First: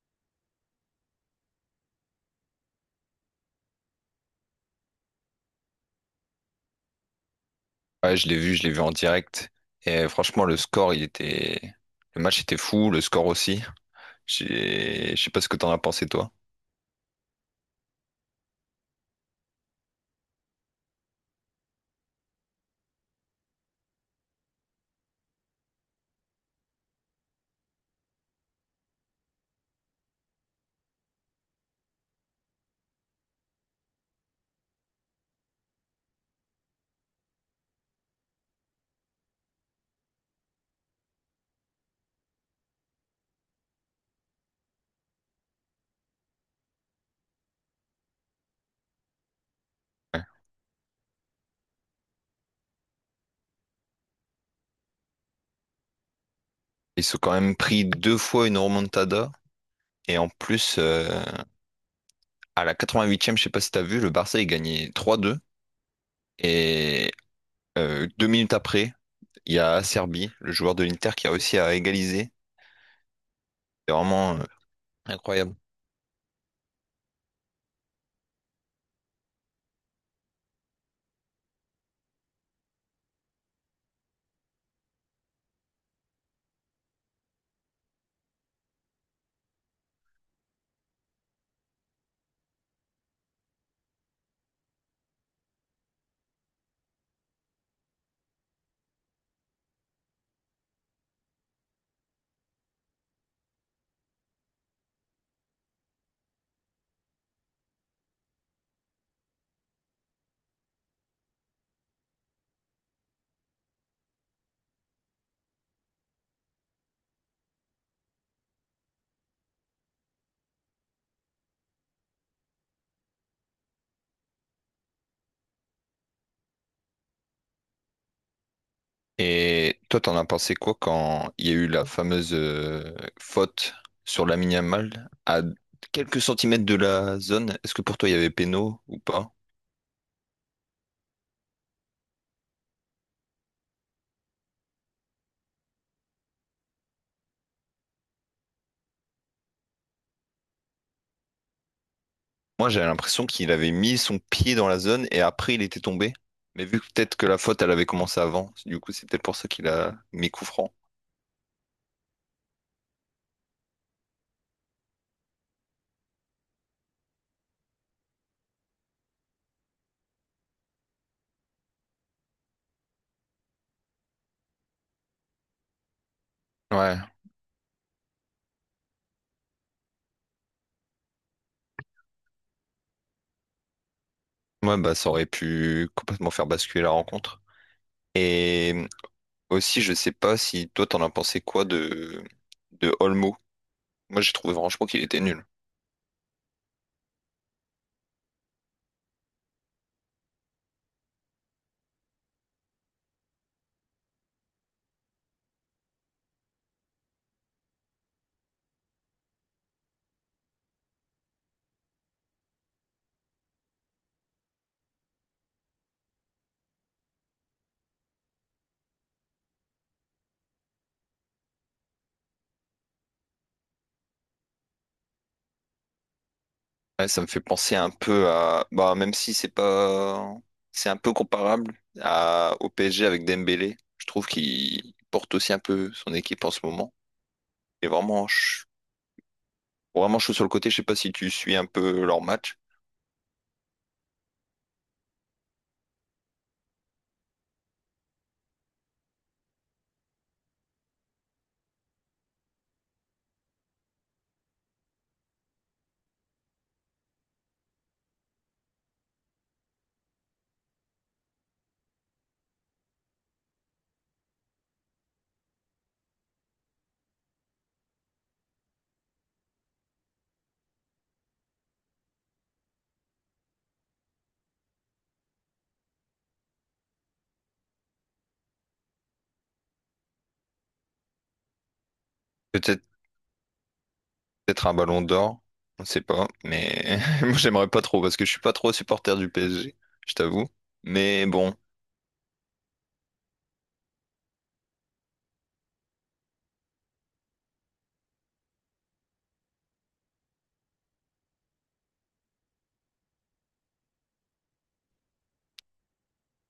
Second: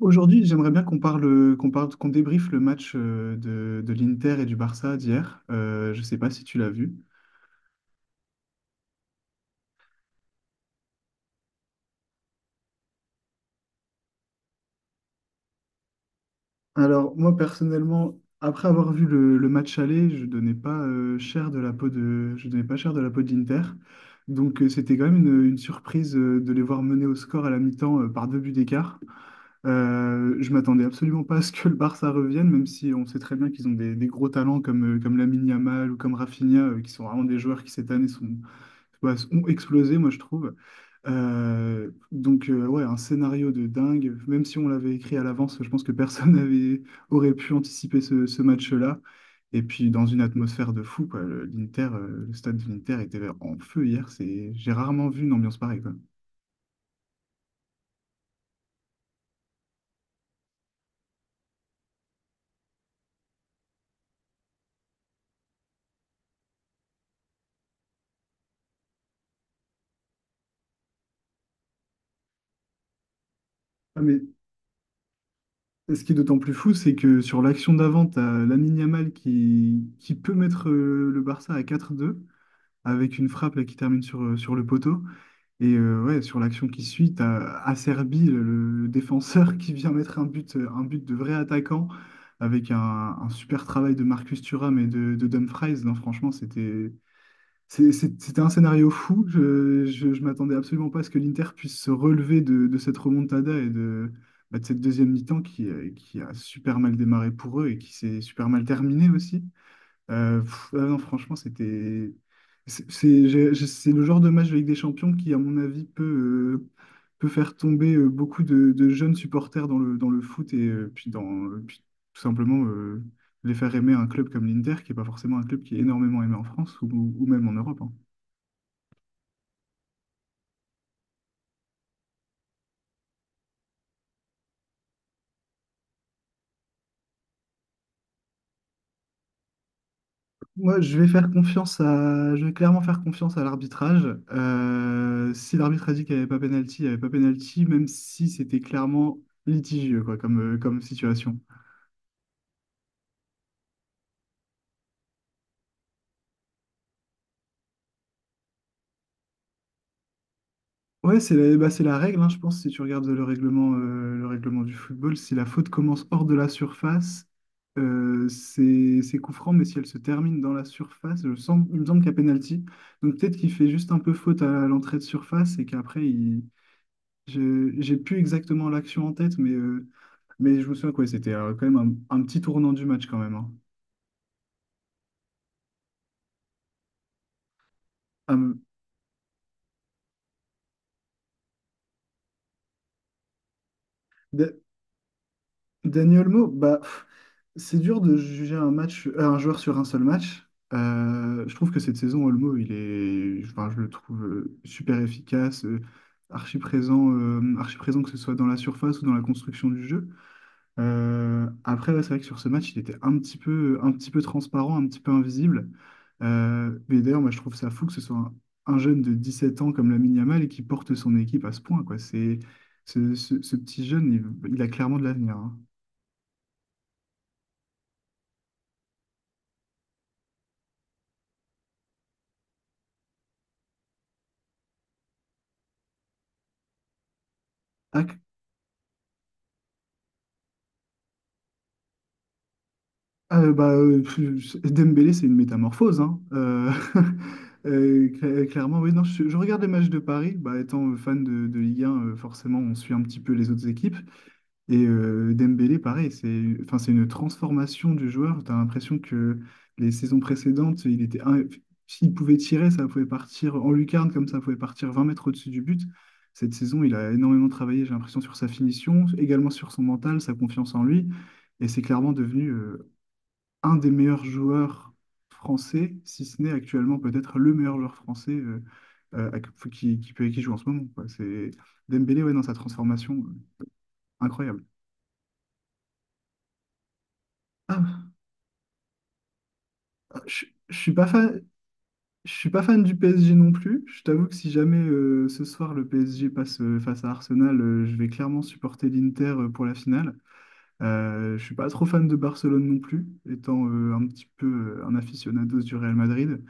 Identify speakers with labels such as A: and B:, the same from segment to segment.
A: Aujourd'hui, j'aimerais bien qu'on parle, qu'on débriefe le match de l'Inter et du Barça d'hier. Je ne sais pas si tu l'as vu.
B: Ouais, je l'ai vu en direct. Et franchement, le score, il était. Le match était fou, le score aussi. Je sais pas ce que t'en as pensé, toi.
A: Alors, moi, personnellement, après avoir vu le match aller, je donnais pas cher de la peau de, je donnais pas cher de la peau de l'Inter. Donc, c'était quand même une surprise de les voir mener au score à la mi-temps par deux buts d'écart. Je m'attendais absolument pas à ce que le Barça revienne, même si on sait très bien qu'ils ont des gros talents comme Lamine Yamal ou comme Rafinha, qui sont vraiment des joueurs qui cette année ont explosé, moi, je trouve. Donc, ouais, un scénario de dingue. Même si on l'avait écrit à l'avance, je pense que personne n'avait aurait pu anticiper ce match-là. Et puis, dans une
B: Ouais.
A: atmosphère de fou, quoi. Le stade de l'Inter était en feu hier. J'ai rarement vu une ambiance pareille, quoi.
B: Ils sont quand même pris deux fois une remontada. Et en plus, à la 88e, je sais pas si t'as vu, le Barça, il gagnait 3-2. Et deux minutes après, il y a Serbie, le joueur de l'Inter, qui a réussi à égaliser. C'est
A: Ah, mais
B: vraiment incroyable.
A: ce qui est d'autant plus fou, c'est que sur l'action d'avant, tu as Lamine Yamal qui peut mettre le Barça à 4-2 avec une frappe là, qui termine sur le poteau. Et ouais, sur l'action qui suit, t'as Acerbi, le défenseur, qui vient mettre un but de vrai attaquant avec un super travail de Marcus Thuram et de Dumfries. Non, franchement, c'était un scénario fou. Je m'attendais absolument pas à ce que l'Inter puisse se relever de cette remontada et de cette deuxième mi-temps qui a super mal démarré pour eux et qui s'est super mal terminée aussi. Ah non, franchement, c'était. C'est le genre de match de Ligue des Champions qui, à mon avis, euh, peut faire tomber beaucoup de jeunes supporters dans le foot et puis, tout simplement les faire aimer un club comme l'Inter, qui n'est pas forcément un club qui est énormément aimé en France ou même en Europe, hein.
B: Et toi, t'en as pensé quoi quand il y a eu la fameuse faute sur Lamine Yamal à quelques centimètres de la zone? Est-ce que pour toi, il y avait péno ou pas?
A: Moi, je vais clairement faire confiance à l'arbitrage. Si l'arbitre a dit qu'il n'y avait pas pénalty, il n'y avait pas pénalty, même si c'était clairement litigieux quoi, comme situation.
B: Moi, j'avais l'impression qu'il avait mis son pied dans la zone et après, il était tombé. Mais vu que peut-être que la faute, elle avait commencé avant, du coup, c'est peut-être pour ça qu'il a mis coup franc.
A: Ouais, c'est la règle, hein, je pense, si tu regardes le règlement du football, si la faute commence hors de la surface, c'est coup franc, mais si elle se termine dans la surface, il me semble qu'il y a pénalty. Donc peut-être qu'il fait juste un peu faute à l'entrée de surface et qu'après, il.
B: Ouais.
A: J'ai plus exactement l'action en tête, mais je me souviens quoi, c'était quand même un petit tournant du match quand même, hein.
B: Ouais, bah, ça aurait pu complètement faire basculer la rencontre.
A: Ah, mais
B: Et aussi, je sais pas si toi, t'en as pensé quoi de Olmo. Moi, j'ai
A: Da-
B: trouvé franchement qu'il était nul.
A: Dani Olmo, bah, c'est dur de juger un joueur sur un seul match. Je trouve que cette saison, Olmo, enfin, je le trouve super efficace, archi présent que ce soit dans la surface ou dans la construction du jeu. Après, ouais, c'est vrai que sur ce match, il était un petit peu transparent, un petit peu invisible. Mais d'ailleurs, moi, je trouve ça fou que ce soit un jeune de 17 ans comme Lamine Yamal et qui porte son équipe à ce point, quoi. Ce petit jeune, il a clairement de l'avenir, hein.
B: Ouais, ça me fait penser un peu à, bah, même si c'est pas, c'est un peu comparable à, au PSG avec Dembélé. Je trouve qu'il porte aussi un peu son équipe en ce moment. Et vraiment, vraiment chaud sur le côté. Je sais pas si tu suis un peu leur match.
A: Bah, Dembélé, c'est une métamorphose, hein. Clairement, oui. Non, je regarde les matchs de Paris. Bah, étant fan de Ligue 1, forcément, on suit un petit peu les autres équipes. Et Dembélé, pareil, enfin, c'est une transformation du joueur. Tu as l'impression que les saisons précédentes, s'il pouvait tirer, ça pouvait partir en lucarne, comme ça pouvait partir 20 mètres au-dessus du but. Cette saison, il a énormément travaillé, j'ai l'impression, sur sa finition, également sur son mental, sa confiance en lui. Et c'est clairement devenu un des meilleurs joueurs français, si ce n'est actuellement peut-être le meilleur joueur français euh, à- qui joue en ce moment, quoi. C'est Dembélé, ouais, dans sa
B: Peut-être
A: transformation, incroyable.
B: peut-être un ballon d'or, on ne sait pas, mais moi j'aimerais pas trop
A: Ah,
B: parce que je suis pas trop supporter du PSG, je
A: je,
B: t'avoue.
A: je suis pas
B: Mais
A: fan,
B: bon,
A: je suis pas fan du PSG non plus. Je t'avoue que si jamais ce soir le PSG passe face à Arsenal, je vais clairement supporter l'Inter pour la finale. Je suis pas trop fan de Barcelone non plus, étant un petit peu un aficionados du Real Madrid.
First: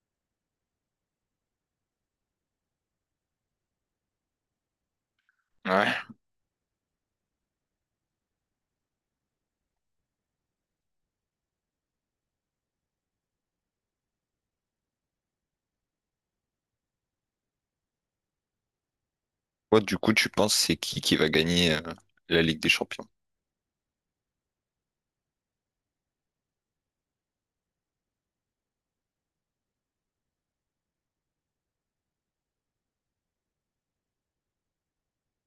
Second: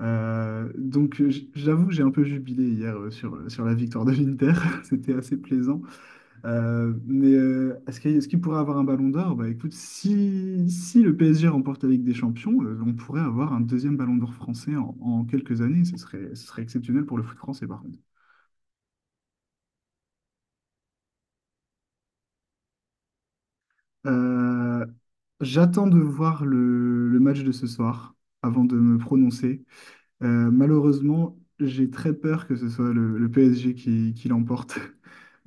A: Donc, j'avoue que j'ai un peu jubilé hier sur la victoire de l'Inter, c'était assez plaisant.
B: ouais.
A: Mais est-ce qu'il pourrait avoir un ballon d'or? Bah écoute, si le PSG remporte la Ligue des Champions, on pourrait avoir un deuxième ballon d'or français en quelques années, ce serait exceptionnel pour le foot français par contre.
B: Toi, du coup, tu penses c'est qui va gagner la Ligue des Champions?
A: Euh, j'attends de voir le match de ce soir avant de me prononcer. Malheureusement, j'ai très peur que ce soit le PSG qui l'emporte.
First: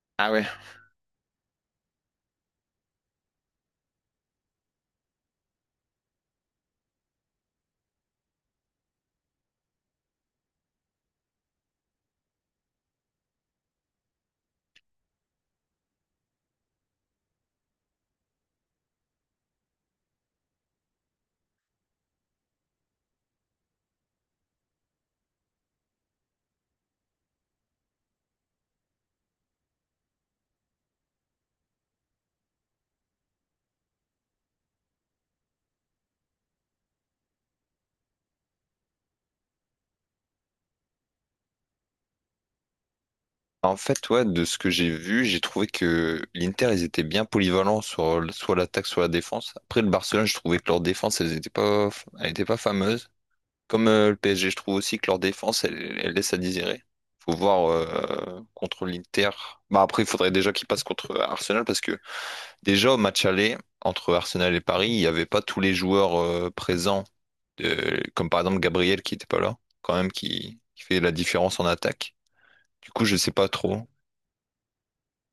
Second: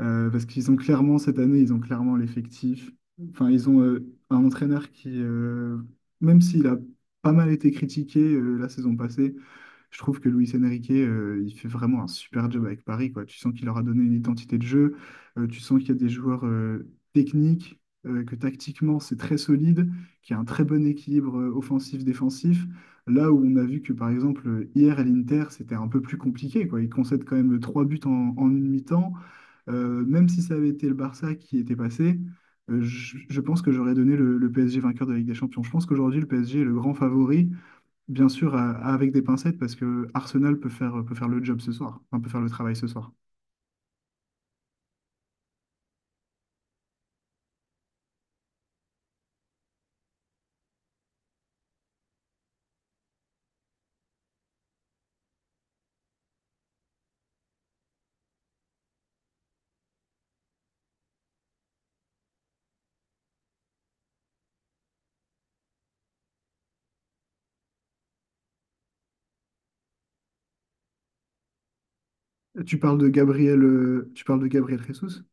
A: Euh,
B: Ah
A: parce
B: ouais.
A: qu'ils ont clairement, cette année, ils ont clairement l'effectif. Enfin, ils ont un entraîneur qui, même s'il a pas mal été critiqué la saison passée, je trouve que Luis Enrique, il fait vraiment un super job avec Paris, quoi. Tu sens qu'il leur a donné une identité de jeu, tu sens qu'il y a des joueurs techniques, que tactiquement c'est très solide, qu'il y a un très bon équilibre offensif-défensif. Là où on a vu que par exemple hier à l'Inter, c'était un peu plus compliqué, quoi. Ils concèdent quand même trois buts en une mi-temps. Même si ça avait été le Barça qui était passé, je pense que j'aurais donné le PSG vainqueur de la Ligue des Champions. Je pense qu'aujourd'hui, le PSG est le grand favori. Bien sûr, avec des pincettes, parce que Arsenal peut faire, le job ce soir, enfin, peut faire le travail ce soir.
B: En fait, ouais, de ce que j'ai vu, j'ai trouvé que l'Inter, ils étaient bien polyvalents sur soit l'attaque, soit la défense. Après, le Barcelone, je trouvais que leur défense, elle était pas fameuse. Comme le PSG, je trouve aussi que leur défense, elle, elle laisse à désirer. Faut voir contre l'Inter. Bah après, il faudrait déjà qu'ils passent contre Arsenal parce que déjà au match aller entre Arsenal et Paris, il n'y avait pas tous les joueurs présents, comme par exemple Gabriel qui n'était pas là, quand même qui fait la différence en attaque.
A: Tu
B: Du
A: parles
B: coup,
A: de
B: je sais pas
A: Gabriel,
B: trop.
A: tu parles de Gabriel Jesus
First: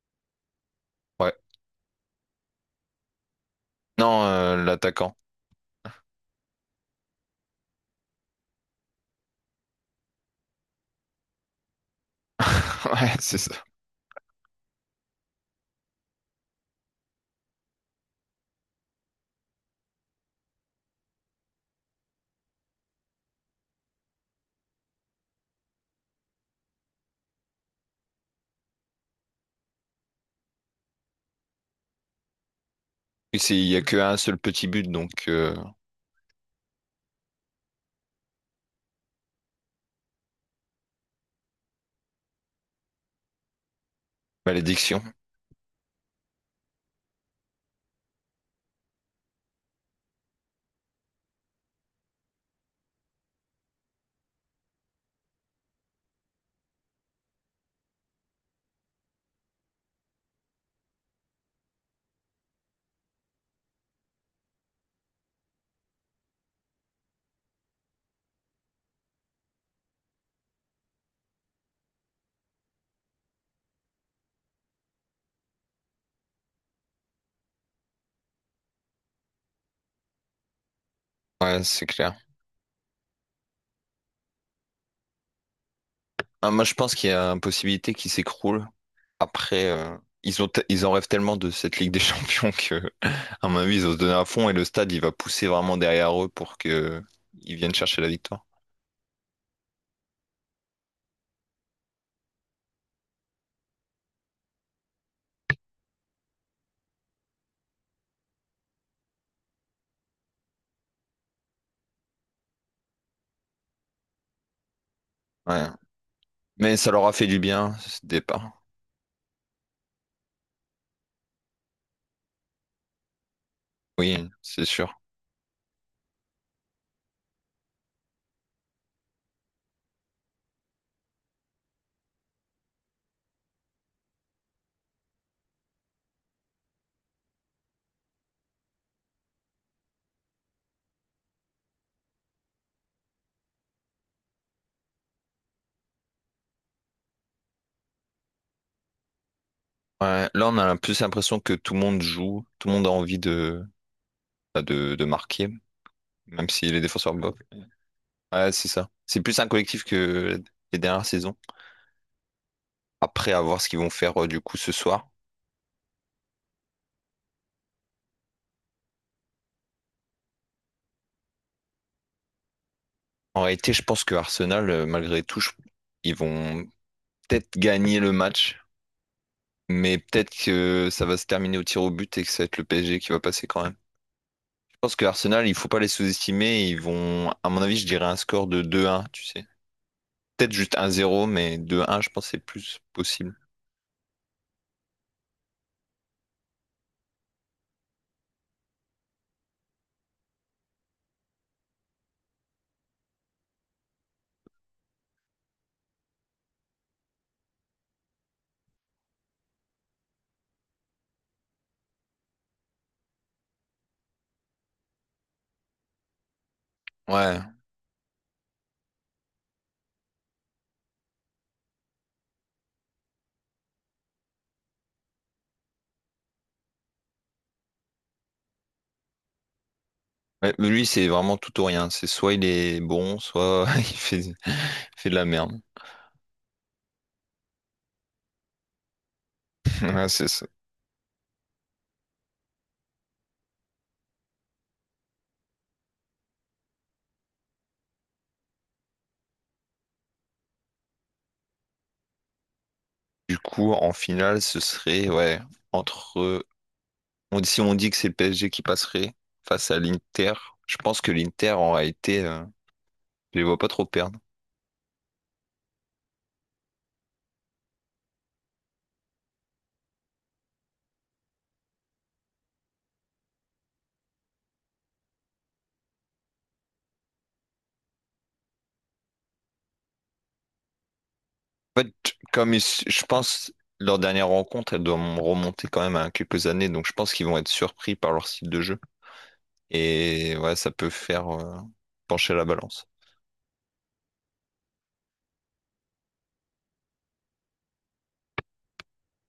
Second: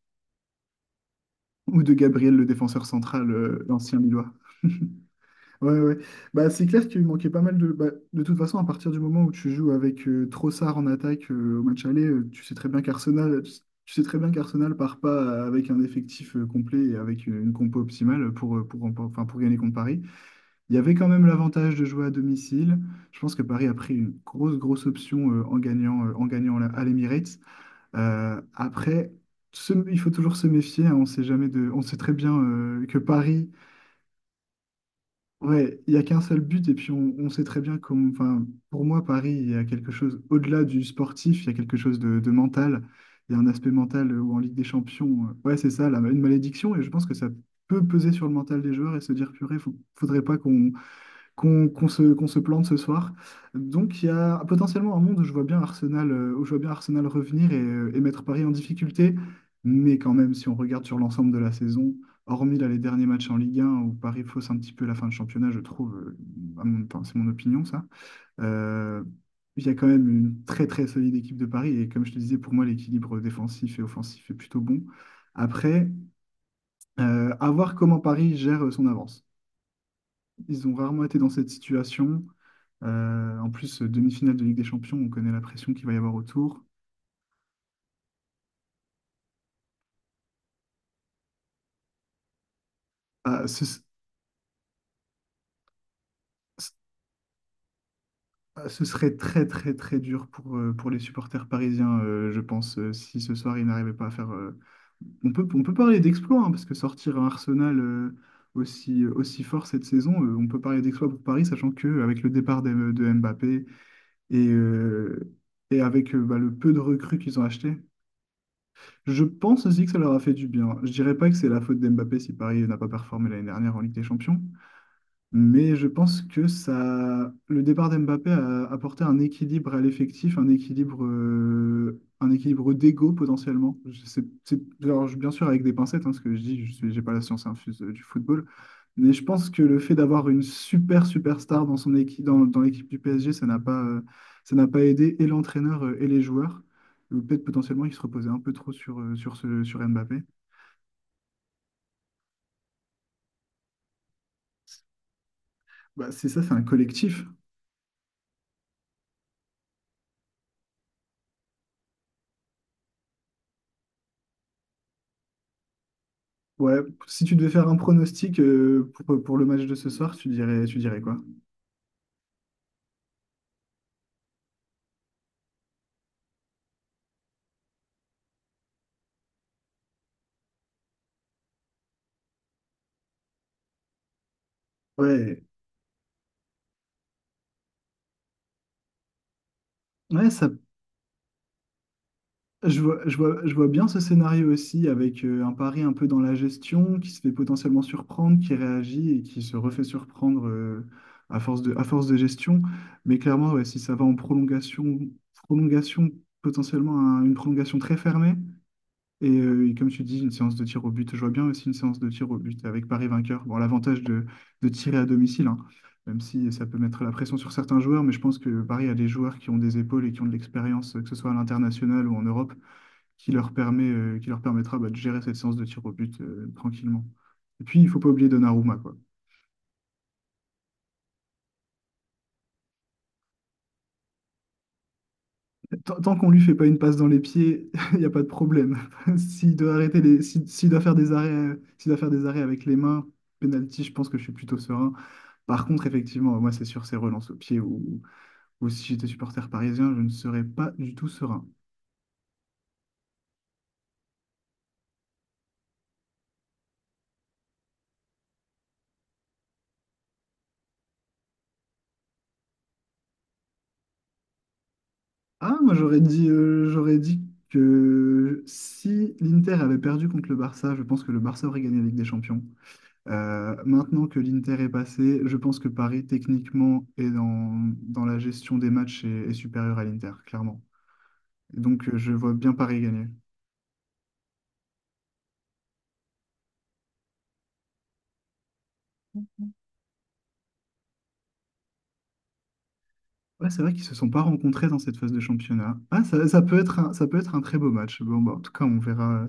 B: Ouais.
A: ou de Gabriel, le défenseur central, l'ancien
B: Non,
A: Lillois.
B: l'attaquant.
A: Ouais, ouais. Bah, c'est clair qu'il manquait pas mal de. Bah, de toute façon, à partir du moment où tu joues avec Trossard en attaque au match aller, tu sais très bien
B: Ouais, c'est
A: qu'Arsenal, tu
B: ça.
A: tu sais très bien qu'Arsenal part pas avec un effectif complet et avec une compo optimale pour gagner contre Paris. Il y avait quand même l'avantage de jouer à domicile. Je pense que Paris a pris une grosse, grosse option en gagnant à l'Emirates. Après, il faut toujours se méfier, hein. on sait jamais de, on sait très bien que
B: Et
A: Paris,
B: Il n'y a qu'un seul petit but, donc
A: ouais, il n'y a qu'un seul but. Et puis, on sait très bien enfin, pour moi, Paris, il y a quelque chose au-delà du sportif. Il y a quelque chose de mental. Il y a un aspect mental où en Ligue des
B: malédiction.
A: Champions, ouais, c'est ça, une malédiction. Et je pense que ça peut peser sur le mental des joueurs et se dire, purée, faudrait pas qu'on se plante ce soir. Donc il y a potentiellement un monde où je vois bien Arsenal revenir et mettre Paris en difficulté. Mais quand même, si on regarde sur l'ensemble de la saison, hormis là, les derniers matchs en Ligue 1 où Paris fausse un petit peu la fin de championnat, je trouve, enfin, c'est mon opinion ça, euh, il y a quand même une très très solide équipe de Paris. Et comme je te disais, pour moi, l'équilibre défensif et offensif est plutôt bon. Après, à voir comment Paris gère son avance. Ils ont rarement été dans cette
B: Ouais, c'est clair.
A: situation. En plus, demi-finale de Ligue des Champions, on connaît la pression qu'il va y avoir
B: Ah,
A: autour.
B: moi, je pense qu'il y a une possibilité qui s'écroule. Après, ils en rêvent tellement de cette Ligue des Champions que,
A: Ah,
B: à mon
A: ce,
B: avis,
A: ce-
B: ils vont se donner à fond et le stade, il va pousser vraiment derrière eux pour que ils viennent chercher la victoire.
A: ce serait très, très, très dur pour les supporters parisiens, je pense, si ce soir ils n'arrivaient pas à faire. On peut parler d'exploit, hein, parce que sortir un Arsenal aussi fort cette saison, on peut parler d'exploit pour Paris, sachant qu'avec le départ de Mbappé et, euh,
B: Ouais.
A: et avec bah, le peu
B: Mais
A: de
B: ça leur a
A: recrues
B: fait du
A: qu'ils ont
B: bien,
A: achetées.
B: ce départ.
A: Je pense aussi que ça leur a fait du bien. Je dirais pas que c'est la faute d'Mbappé si Paris n'a pas performé l'année dernière en Ligue des
B: Oui,
A: Champions,
B: c'est sûr.
A: mais je pense que ça, le départ d'Mbappé a apporté un équilibre à l'effectif, un équilibre d'ego potentiellement. Alors, bien sûr avec des pincettes, hein, ce que je dis, j'ai pas la science infuse du football, mais je pense que le fait d'avoir une super superstar dans son équipe, dans l'équipe du PSG, ça n'a pas aidé et l'entraîneur et les joueurs. Ou peut-être potentiellement ils se reposaient un peu trop sur, sur ce, sur Mbappé.
B: Ouais. Là, on a plus l'impression que tout le monde joue, tout le monde a envie de, bah, de marquer,
A: Bah, c'est ça,
B: même
A: c'est un
B: si les défenseurs
A: collectif.
B: bloquent. Ouais, c'est ça. C'est plus un collectif que les dernières saisons. Après, à voir ce qu'ils vont faire du coup ce soir.
A: Ouais, si tu devais faire un pronostic pour le match de ce soir, tu dirais quoi?
B: En réalité, je pense que Arsenal, malgré tout, ils vont peut-être gagner le match, mais peut-être que ça va se terminer au tir au but et que ça va être le PSG qui va passer quand même. Je pense que
A: Ouais,
B: Arsenal, il faut pas les sous-estimer. Ils vont, à mon avis, je dirais un score de 2-1, tu sais.
A: ouais, ça,
B: Peut-être juste 1-0, mais 2-1, je pense que c'est plus
A: je vois, je
B: possible.
A: vois, je vois bien ce scénario aussi avec un pari un peu dans la gestion qui se fait potentiellement surprendre, qui réagit et qui se refait surprendre à force de gestion. Mais clairement, ouais, si ça va en prolongation, prolongation potentiellement une prolongation très fermée, et, et comme tu dis, une séance de tir au but, je vois bien aussi une séance de tir au but avec Paris vainqueur. Bon, l'avantage de tirer à domicile, hein, même si ça peut mettre la pression
B: Ouais.
A: sur certains joueurs, mais je pense que Paris a des joueurs qui ont des épaules et qui ont de l'expérience, que ce soit à l'international ou en Europe, qui leur permet, qui leur permettra bah, de gérer cette séance de tir au but tranquillement. Et puis, il ne faut pas oublier Donnarumma, quoi.
B: Ouais, mais lui, c'est vraiment tout ou rien. C'est soit il est bon, soit il fait de la merde.
A: Tant, tant qu'on lui fait pas une passe dans les pieds, il n'y a pas de problème. S'il doit arrêter
B: Ouais,
A: les,
B: c'est ça.
A: s'il doit faire des arrêts, s'il doit faire des arrêts avec les mains, penalty, je pense que je suis plutôt serein. Par contre, effectivement, moi, c'est sûr, ces relances au pied ou si j'étais supporter parisien, je ne serais pas du tout serein.
B: Du coup, en finale, ce serait, ouais, entre. On- si on dit que c'est le PSG qui passerait face à l'Inter, je pense que l'Inter aura été. Euh, je les vois pas trop perdre.
A: Ah, moi, j'aurais dit que si l'Inter avait perdu contre le Barça, je pense que le Barça aurait gagné la Ligue des Champions. Maintenant que l'Inter est passé, je pense que Paris, techniquement, et dans, dans la gestion des matchs, est, est supérieur à l'Inter, clairement.
B: En
A: Donc,
B: fait,
A: je vois bien Paris
B: je
A: gagner.
B: pense, leur dernière rencontre, elle doit remonter quand même à quelques années, donc je pense qu'ils vont être surpris par leur style de jeu. Et ouais, ça peut faire pencher la balance.
A: Ouais, c'est vrai qu'ils se sont pas rencontrés dans cette phase de championnat. Ah, ça peut être un, ça peut être un très beau match. Bon, bah, en tout cas,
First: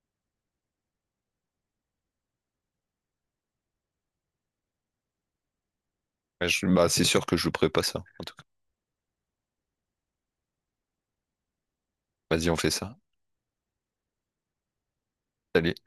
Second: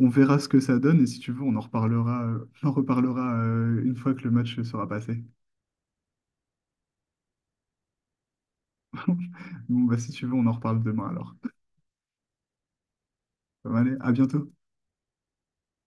A: on verra ce que ça donne et si tu veux, on en reparlera une fois que le match sera passé.
B: Ouais, bah, c'est sûr que je jouerai pas ça, en tout cas.
A: Bon, bah, si tu veux, on en reparle demain alors.
B: Vas-y, on fait ça.
A: Bon, allez, à bientôt.
B: Salut.